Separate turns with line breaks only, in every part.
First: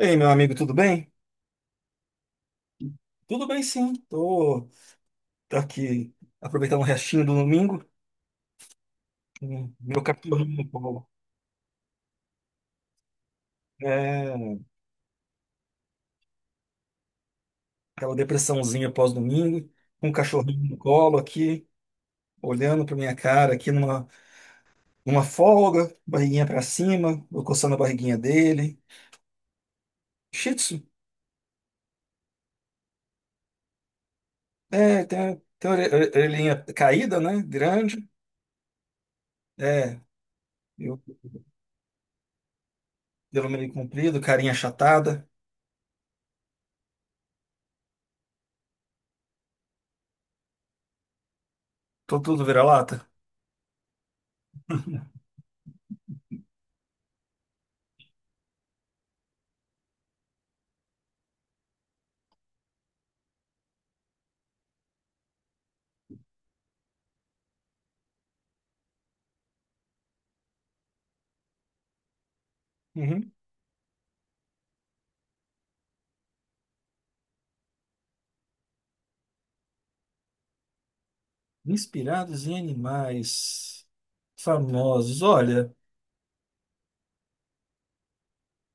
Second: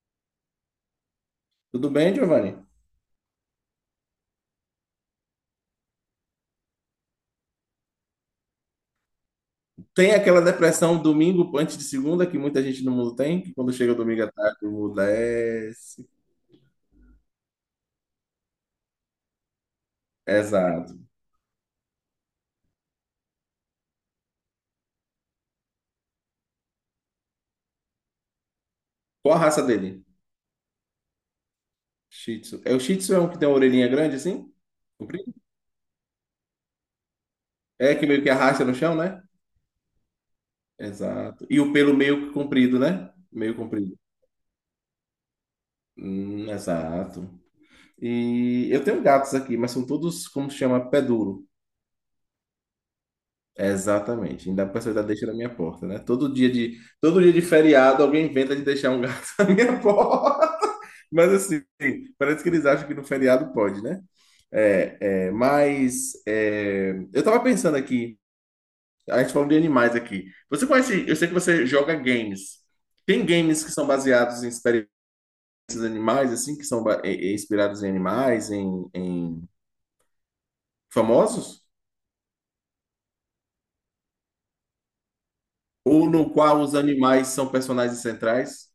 Ei, meu amigo, tudo bem?
Tudo bem, Giovanni?
Tudo bem, sim. Tô aqui aproveitando o restinho do domingo, meu
Tem aquela
cachorrinho,
depressão
Paulo.
domingo antes de segunda que muita gente no mundo tem, que quando chega o domingo à
É,
tarde, o mundo desce.
aquela depressãozinha pós-domingo, com um cachorrinho no
Exato.
colo aqui, olhando pra minha cara numa folga, barriguinha pra cima, eu coçando a barriguinha dele.
Qual a raça dele?
Shih Tzu,
Shih Tzu. É o Shih Tzu é um que tem uma orelhinha grande assim?
é,
Comprido?
tem orelhinha caída, né?
É
Grande,
que meio que arrasta no chão, né?
é, eu
Exato. E o pelo meio que comprido, né?
pelo
Meio
meio
comprido.
comprido, carinha achatada,
Exato. E eu tenho gatos aqui, mas são todos como se chama pé duro.
tô tudo vira-lata.
Exatamente. Ainda a pessoa ainda deixa na minha porta, né? Todo dia de feriado, alguém inventa de deixar um gato na minha porta. Mas assim, parece que eles acham que no feriado pode, né? É, é, mas é, eu tava pensando aqui, a gente falou de animais aqui. Você conhece, eu sei que você joga games. Tem
Uhum.
games que são baseados em experiências animais, assim, que são inspirados em animais, em, em famosos?
Inspirados em animais famosos.
Ou no qual os animais são personagens centrais?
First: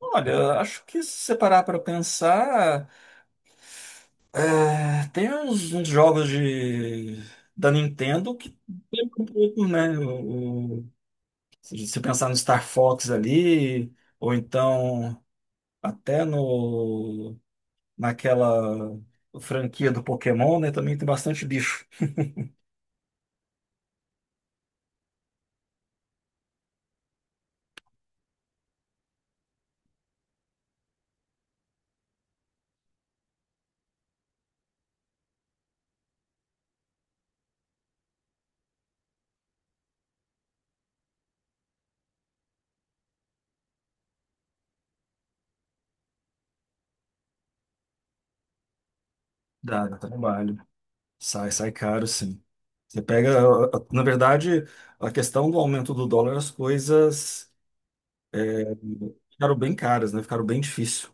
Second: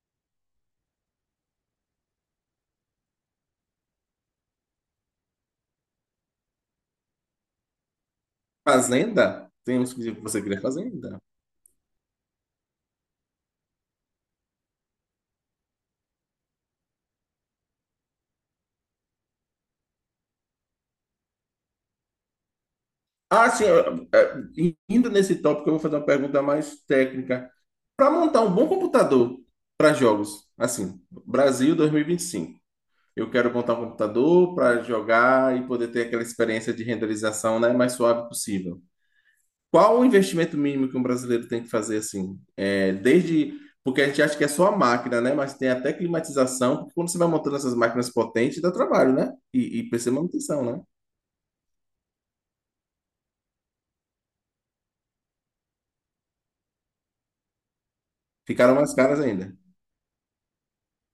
Olha, acho que se você parar para pensar, é, uns jogos de, da Nintendo que lembram um
Fazenda?
pouco,
Tem
né?
uns que você cria fazenda.
Se você pensar no Star Fox ali, ou então até no, naquela franquia do Pokémon, né? Também tem bastante bicho.
Ah, sim, indo nesse tópico, eu vou fazer uma pergunta mais técnica. Para montar um bom computador para jogos, assim, Brasil 2025. Eu quero montar um computador para jogar e poder ter aquela experiência de renderização, né, mais suave possível. Qual o investimento mínimo que um brasileiro tem que fazer assim? É, desde porque a gente acha que é só a máquina, né? Mas tem até climatização, porque quando você vai montando essas máquinas potentes, dá trabalho, né? E
Dá
precisa de
trabalho.
manutenção, né?
Sai caro, sim. Você pega, na verdade, a questão do aumento do dólar, as coisas
Ficaram mais caras
ficaram
ainda.
bem caras, né? Ficaram bem difícil.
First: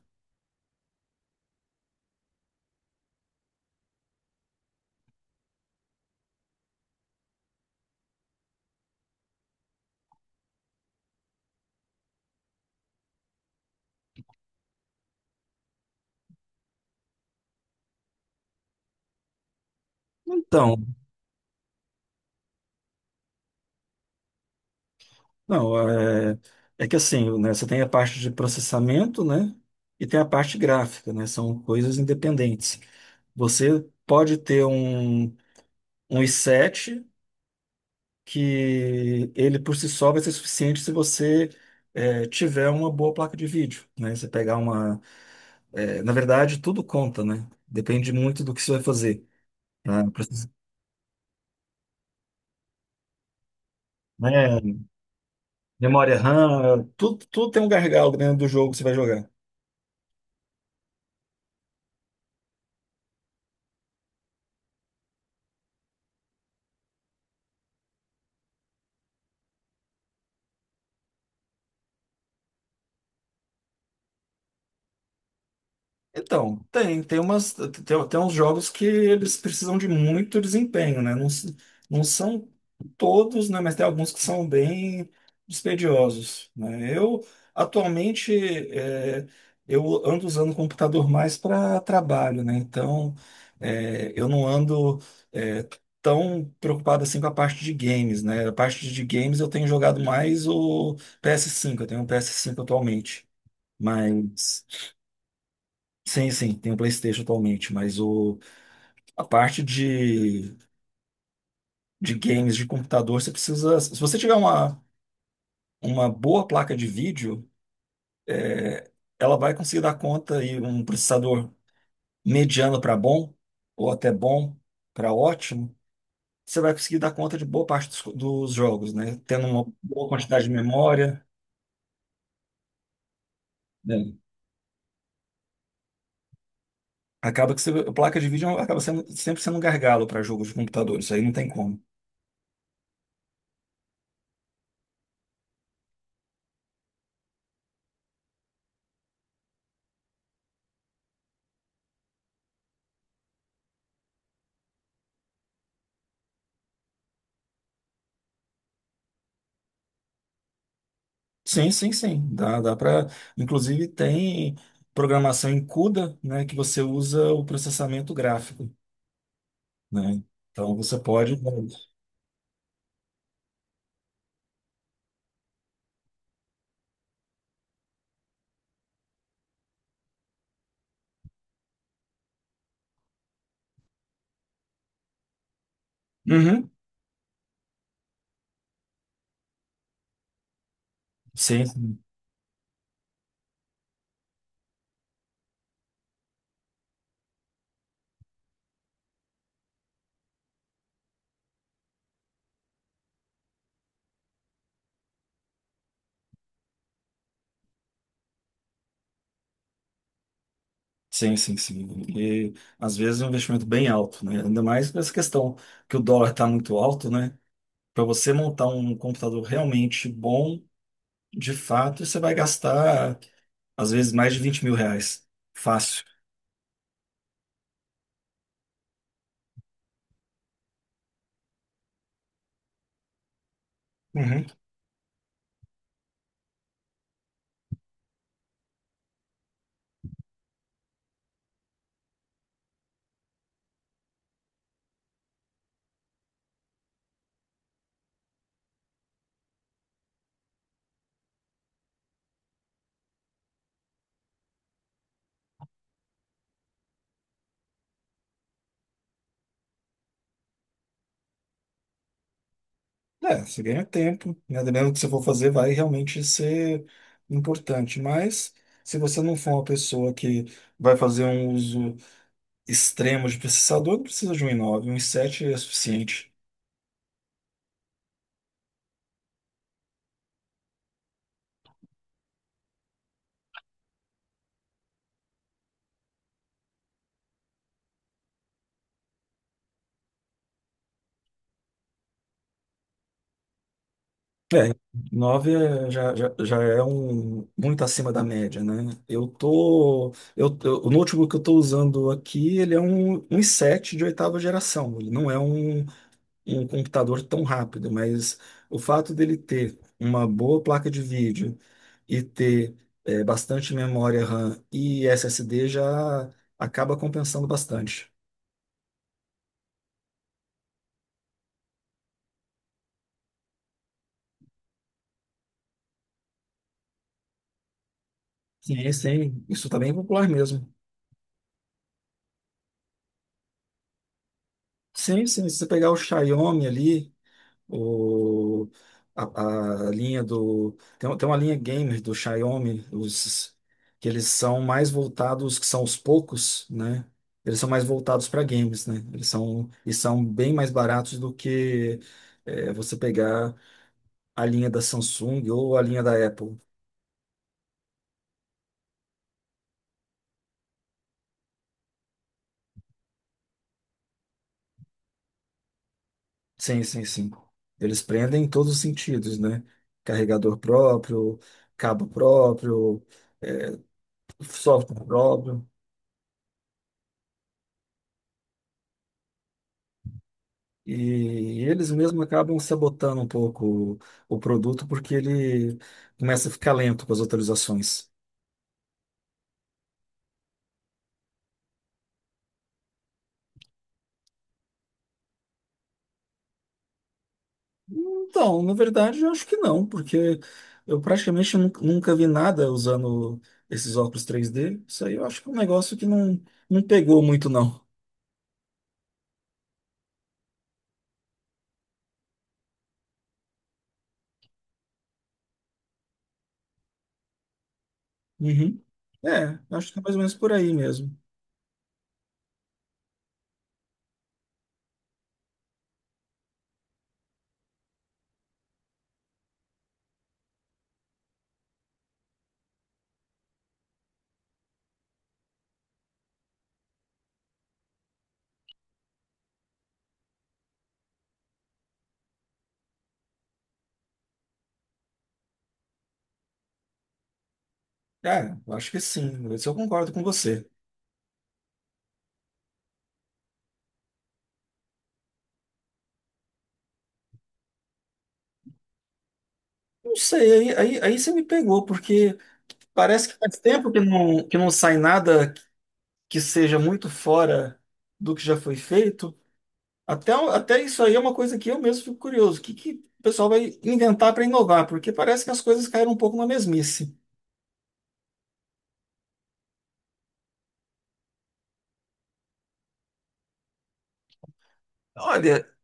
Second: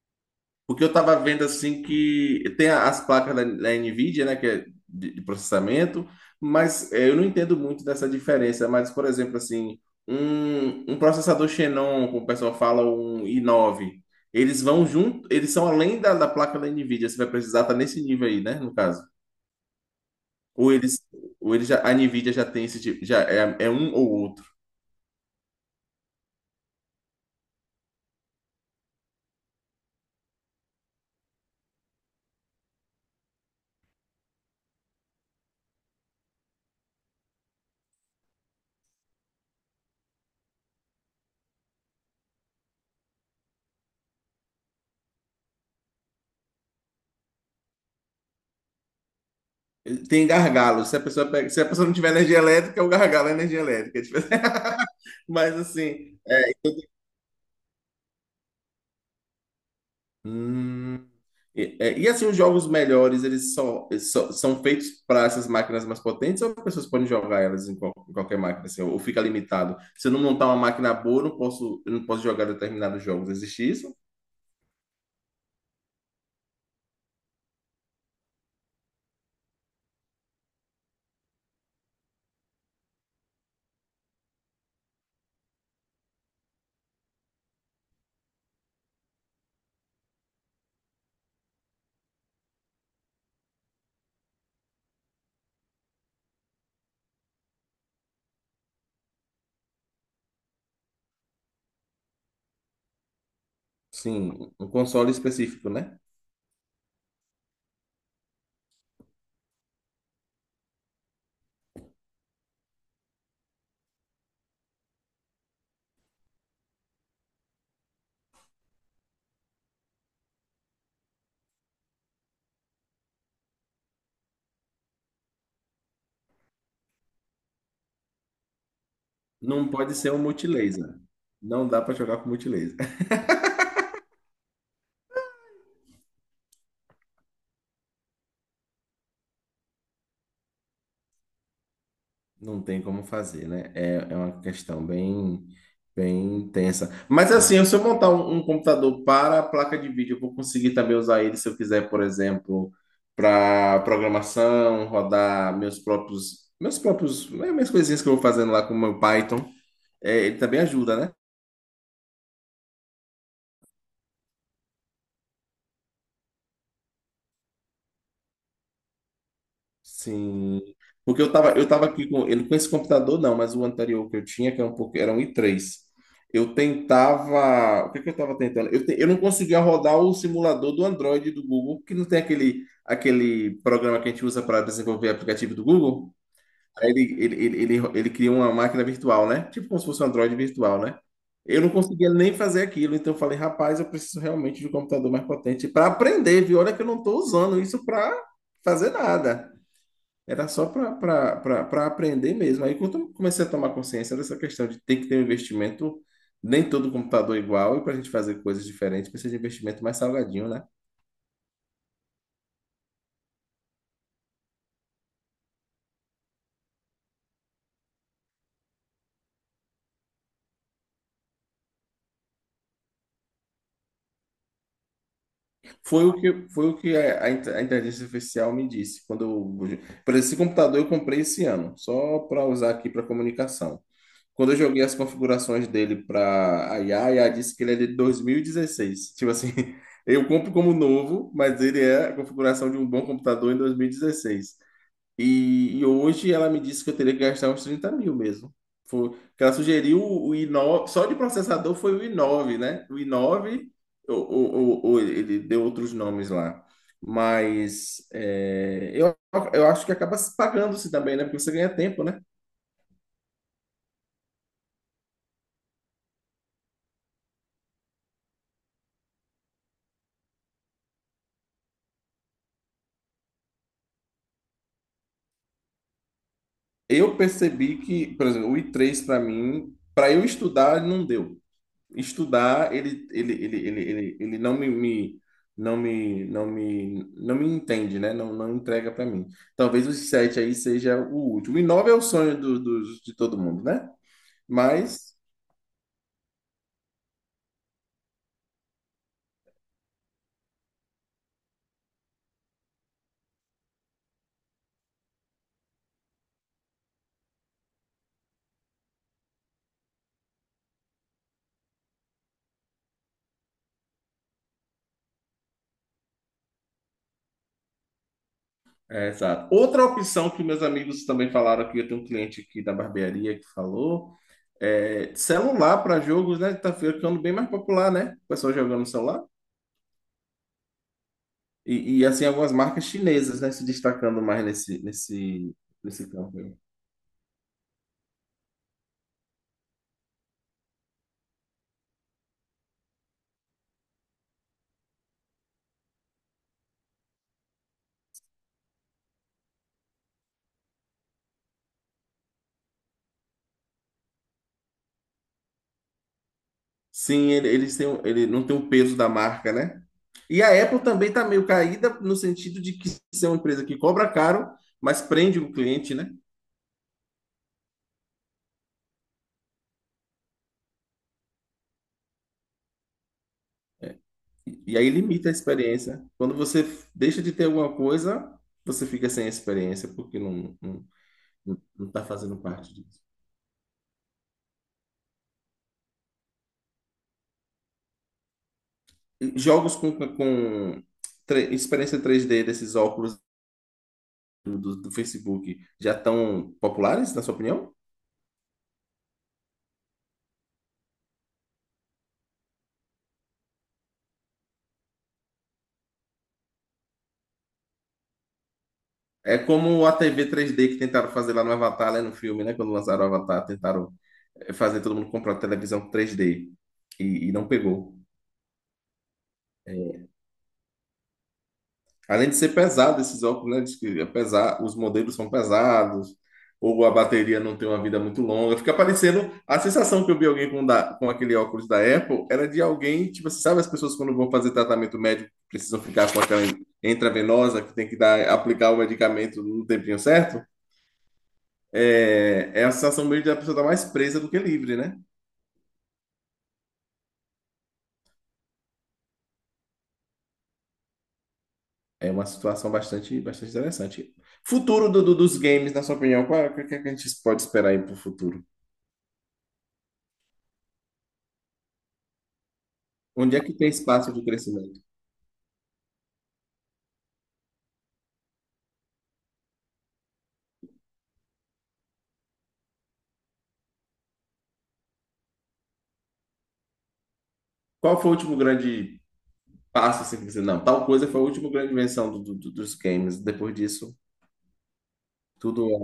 Porque eu tava vendo assim que tem a- as placas da Nvidia, né, que é de processamento, mas eu não entendo muito dessa diferença. Mas, por exemplo, assim, um processador Xenon, como o pessoal fala, um i9, eles vão junto, eles são além da placa da Nvidia, você vai precisar tá nesse nível aí, né, no caso. Ou
Então,
eles, ou eles já, a Nvidia já tem esse tipo, já é, é um ou outro.
não, é, é que assim, né? Você tem a parte de processamento, né? E tem a parte gráfica, né? São coisas independentes. Você pode ter um, um i7 que ele por si só vai ser suficiente se você tiver uma boa placa de vídeo, né? Você pegar uma, é, na verdade, tudo conta, né? Depende muito do que você vai fazer. Né?
Tem gargalo, se a pessoa pega- se a pessoa não tiver energia elétrica, é o gargalo é energia elétrica.
Né,
Mas assim.
memória RAM, tudo tem um gargalo dentro do jogo que você vai jogar.
hum, e, e, assim, os jogos melhores, eles só- são feitos para essas máquinas mais potentes ou as pessoas podem jogar elas em, qual- em qualquer máquina, assim, ou fica limitado? Se eu não montar uma máquina boa, eu não posso jogar determinados jogos. Existe isso?
Então, tem uns jogos que eles precisam de muito desempenho, né? Não, não são todos, né? Mas tem alguns que são bem dispendiosos, né? Eu, atualmente, é, eu ando usando o computador mais para trabalho, né? Então, eu não ando, é, tão preocupado assim com a parte de games, né? A parte de games eu tenho jogado mais o ps cinco, eu tenho um PS5 atualmente,
Sim,
mas...
um console específico, né?
Sim, sim, tem o PlayStation atualmente, mas a parte de games de computador, você precisa. Se você tiver uma boa placa de vídeo, ela vai conseguir dar conta e um processador mediano para bom, ou até bom para ótimo, você vai conseguir dar conta de boa parte dos jogos, né? Tendo uma
Não pode
boa
ser um
quantidade de
multilaser.
memória.
Não dá para jogar com multilaser.
Né? Acaba que você- a placa de vídeo acaba sendo, sempre sendo um gargalo para jogos de computador, isso aí não tem como.
Não tem como fazer, né? É, é uma questão bem, bem tensa. Mas assim, se eu montar um computador para a placa de vídeo, eu vou conseguir também usar ele se eu quiser, por exemplo, para programação, rodar meus próprios, né, minhas coisinhas que eu vou fazendo lá com o meu Python. É, ele também ajuda, né?
Sim, sim, sim. Dá para. Inclusive tem programação em CUDA, né, que você usa o processamento gráfico, né?
Sim.
Então você pode.
Eu tava aqui com ele com esse computador, não, mas o anterior que eu tinha, que era um pouco, era um i3. Eu tentava. O que é que eu tava tentando? Eu não conseguia rodar o simulador do Android do Google, que não tem aquele programa que a gente usa para desenvolver aplicativo do Google.
Uhum.
Aí ele cria uma máquina virtual, né? Tipo como se fosse um Android virtual, né? Eu
Sim,
não
sim,
conseguia nem fazer aquilo, então eu falei, rapaz, eu preciso realmente de um computador mais potente para aprender, viu? Olha que eu não estou usando isso para fazer nada. Era só para aprender mesmo. Aí quando eu comecei a tomar consciência dessa questão de ter que ter um investimento, nem todo computador é igual, e para a gente fazer coisas diferentes, precisa de investimento mais salgadinho, né?
sim. E às vezes é um investimento bem alto, né? Ainda mais com essa questão que o dólar está muito alto, né? Para você montar um computador realmente bom, de fato, você vai gastar às vezes mais de 20 mil reais. Fácil.
Foi o que a a inteligência artificial me disse. Quando eu, por exemplo, esse computador eu comprei esse ano, só para usar aqui para comunicação. Quando eu joguei as configurações dele para a IA, a IA disse que ele é de 2016. Tipo assim, eu compro como novo, mas ele é a configuração de um bom computador em 2016. E hoje ela me disse que eu teria que gastar uns 30.000 mesmo. Foi, que ela sugeriu o i9, só de processador foi o i9, né? O i9, ou, ou, ou ele deu outros nomes lá. Mas é, eu acho que acaba se pagando-se também, né? Porque você ganha tempo, né?
É, você ganha tempo, né? Dependendo do que você for fazer, vai realmente ser importante. Mas se você não for uma pessoa que vai fazer um uso extremo de processador, não precisa de um i9, um i7 é suficiente.
Eu percebi que, por exemplo, o i3 para mim, para eu estudar, não deu. Estudar, ele não não não não me entende, né? Não, não entrega para mim. Talvez os sete aí seja o último. E nove é o sonho de todo mundo, né?
É,
Mas,
9 é- já é um muito acima da média, né? Eu tô, o notebook que eu tô usando aqui, um i7 de oitava geração. Ele não é um um computador tão rápido, mas o fato dele ter uma boa placa de vídeo e ter bastante memória RAM e SSD já acaba compensando bastante.
é, exato. Outra opção que meus amigos também falaram aqui, eu tenho um cliente aqui da barbearia que falou, é celular para jogos, né? Tá ficando bem mais popular, né? O pessoal jogando no
Sim,
celular.
sim, isso tá bem popular mesmo.
E assim, algumas marcas chinesas, né? Se destacando mais
Sim, sim, se você pegar o
nesse campo.
Xiaomi ali, o, a linha do. Tem uma linha gamer do Xiaomi, os, que eles são mais voltados, que são os poucos, né? Eles são mais voltados para games, né? E são bem mais baratos do que você pegar a linha da Samsung ou a linha da Apple.
Sim, eles têm, um- ele não tem o peso da marca, né? E a Apple também está meio caída no sentido de que ser uma empresa que cobra caro, mas prende o cliente, né?
Sim, sim, sim. Eles prendem em todos os sentidos, né? Carregador próprio, cabo próprio,
E aí
software
limita a
próprio.
experiência. Quando você f- deixa de ter alguma coisa, você fica sem a experiência, porque
E
não
eles
está
mesmos
fazendo
acabam
parte disso.
sabotando um pouco o, o produto porque ele começa a ficar lento com as atualizações.
E jogos com tre- experiência 3D desses óculos do do Facebook já estão populares, na sua opinião?
Então, na verdade, eu acho que não, porque eu praticamente nunca vi nada usando esses óculos 3D. Isso aí eu acho que é um negócio que não, não pegou muito, não.
É como a TV 3D que tentaram fazer lá no Avatar, né, no filme, né? Quando lançaram o Avatar, tentaram fazer todo mundo comprar televisão 3D e não pegou.
Uhum. É, acho que é mais ou menos por aí mesmo.
Além de ser pesado esses óculos, né? Diz que é pesar, os modelos são pesados, ou a bateria não tem uma vida muito longa. Fica parecendo. A sensação que eu vi alguém com, da, com aquele óculos da Apple era de alguém, tipo, você sabe as pessoas quando vão fazer tratamento médico precisam ficar com aquela intravenosa que tem que dar, aplicar o medicamento no tempinho certo? É, é a sensação meio de a pessoa estar mais presa do que livre, né?
Ah, eu acho que sim. Isso eu concordo com você.
É uma situação bastante, bastante interessante. Futuro dos games, na sua opinião, qual é- o que, que a gente pode esperar aí para o futuro?
Não sei, aí você me pegou, porque parece
Onde
que
é que
faz
tem
tempo que
espaço de
que não
crescimento?
sai nada que seja muito fora do que já foi feito, até isso aí é uma coisa que eu mesmo fico curioso. O que, que o pessoal vai inventar para inovar? Porque parece que as coisas caíram um pouco na mesmice.
Qual foi o último grande passo assim, que você, não, tal coisa foi a última grande invenção dos games. Depois disso,
Olha,
tudo é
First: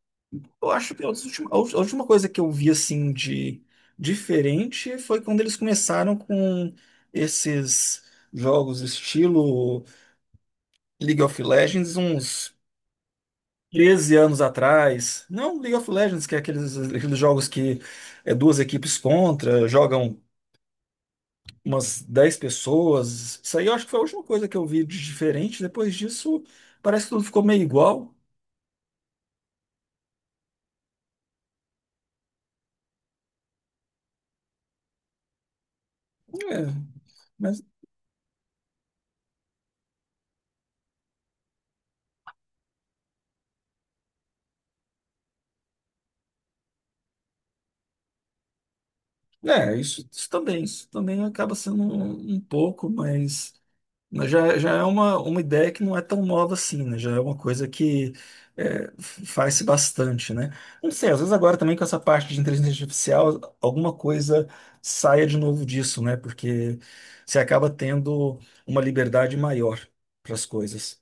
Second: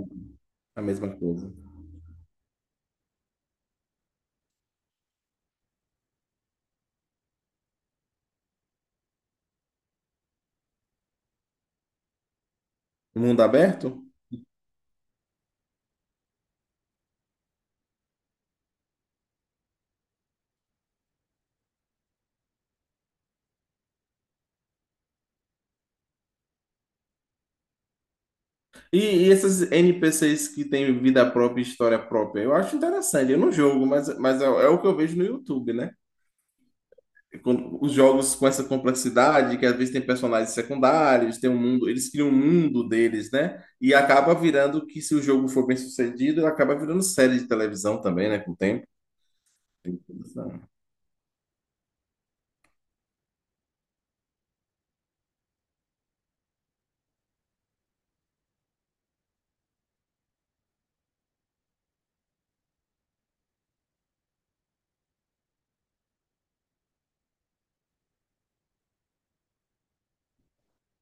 eu
a
acho que
mesma coisa.
a última coisa que eu vi assim de diferente foi quando eles começaram com esses jogos estilo League of Legends, uns
Mundo aberto?
13 anos atrás. Não League of Legends, que é aqueles jogos que é duas equipes contra, jogam umas 10 pessoas. Isso aí eu acho que foi a última coisa que eu vi de diferente. Depois disso, parece que tudo ficou meio igual.
E, e esses NPCs que têm vida própria e história própria? Eu acho interessante. Eu não jogo, mas é, é o que eu vejo no YouTube, né?
É, mas
Com- os jogos com essa complexidade, que às vezes tem personagens secundários, tem um mundo, eles criam um mundo deles, né? E acaba virando que se o jogo for bem sucedido, acaba virando série de televisão também, né? Com o tempo.
é, isso também acaba sendo um pouco, mas já é uma ideia que não é tão nova assim, né? Já é uma coisa que é, faz-se bastante, né? Não sei, às vezes agora também com essa parte de inteligência artificial, alguma coisa saia de novo disso, né? Porque você acaba tendo uma liberdade maior para as coisas.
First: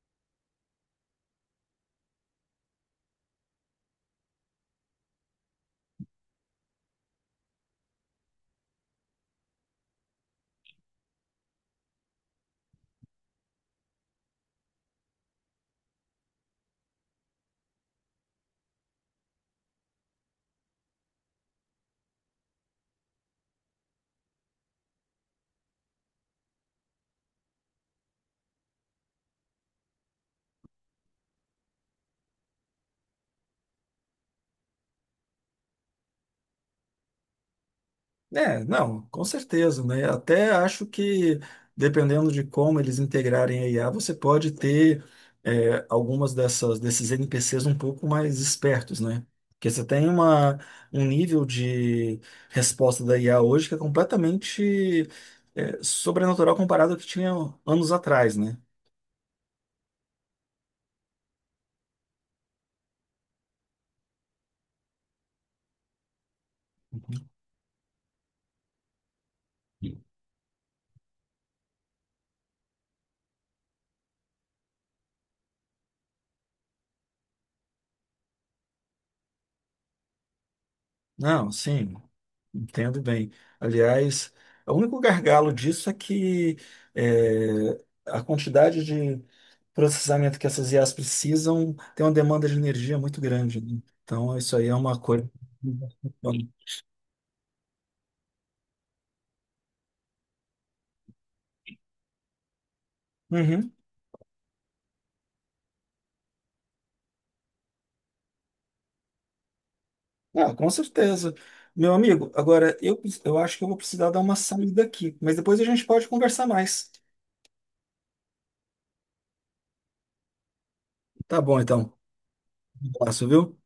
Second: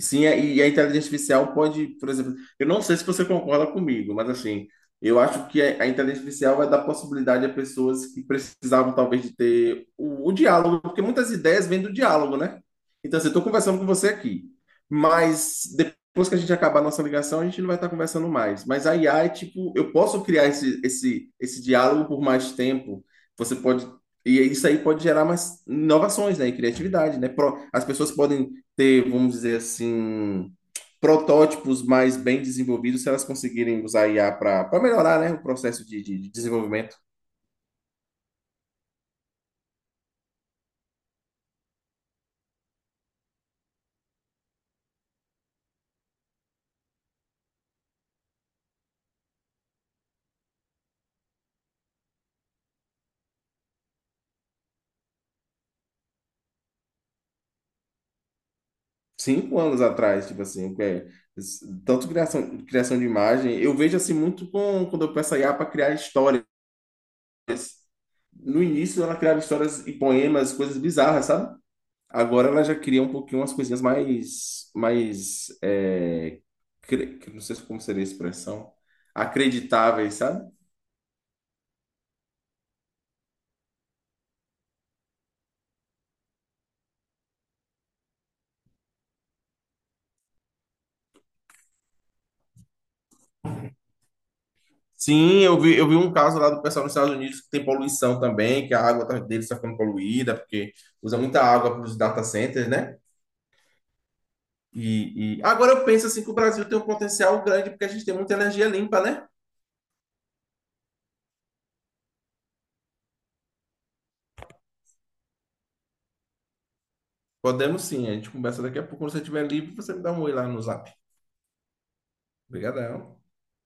Sim, e a inteligência artificial pode, por exemplo, eu não sei se você concorda comigo, mas assim, eu acho que a inteligência artificial vai dar possibilidade a pessoas que precisavam talvez de ter o diálogo, porque muitas ideias vêm do diálogo, né? Então, assim, eu estou conversando com você aqui, mas depois que a gente acabar a nossa ligação, a gente não vai estar conversando mais. Mas a IA é tipo, eu posso criar esse diálogo por mais tempo, você pode. E isso aí pode gerar mais inovações, né, e criatividade, né? Pro- as pessoas podem ter, vamos dizer assim, protótipos mais bem desenvolvidos se elas conseguirem usar IA para melhorar, né, o processo de, de desenvolvimento.
É, não, com certeza, né? Até acho que, dependendo de como eles integrarem a IA, você pode ter algumas dessas, desses NPCs um pouco mais espertos, né? Porque você tem um nível de resposta da IA hoje que é completamente sobrenatural comparado ao que tinha anos atrás, né?
5 anos atrás, tipo assim, que é, tanto criação, criação de imagem, eu vejo assim muito com, quando eu peço a IA para criar histórias. No início ela criava histórias e poemas, coisas bizarras, sabe? Agora ela já cria um pouquinho umas coisinhas mais, mais, é, cre- não sei como seria a expressão, acreditáveis, sabe?
Não, sim. Entendo bem. Aliás, o único gargalo disso é que é, a quantidade de processamento que essas IAs precisam tem uma demanda de energia muito grande. Né? Então, isso aí é uma coisa.
Sim, eu vi um caso lá do pessoal nos Estados Unidos que tem poluição também, que a água tá- deles está ficando poluída, porque usa muita água para os data centers, né?
Uhum.
E- agora eu penso assim que o Brasil tem um potencial grande porque a gente tem muita energia limpa, né?
Ah, com certeza. Meu amigo, agora eu acho que eu vou precisar dar uma saída aqui, mas depois a gente pode conversar mais.
Podemos sim, a gente conversa daqui a pouco. Quando você estiver livre, você me dá um oi lá no Zap.
Tá bom, então. Um
Obrigadão.
abraço, viu?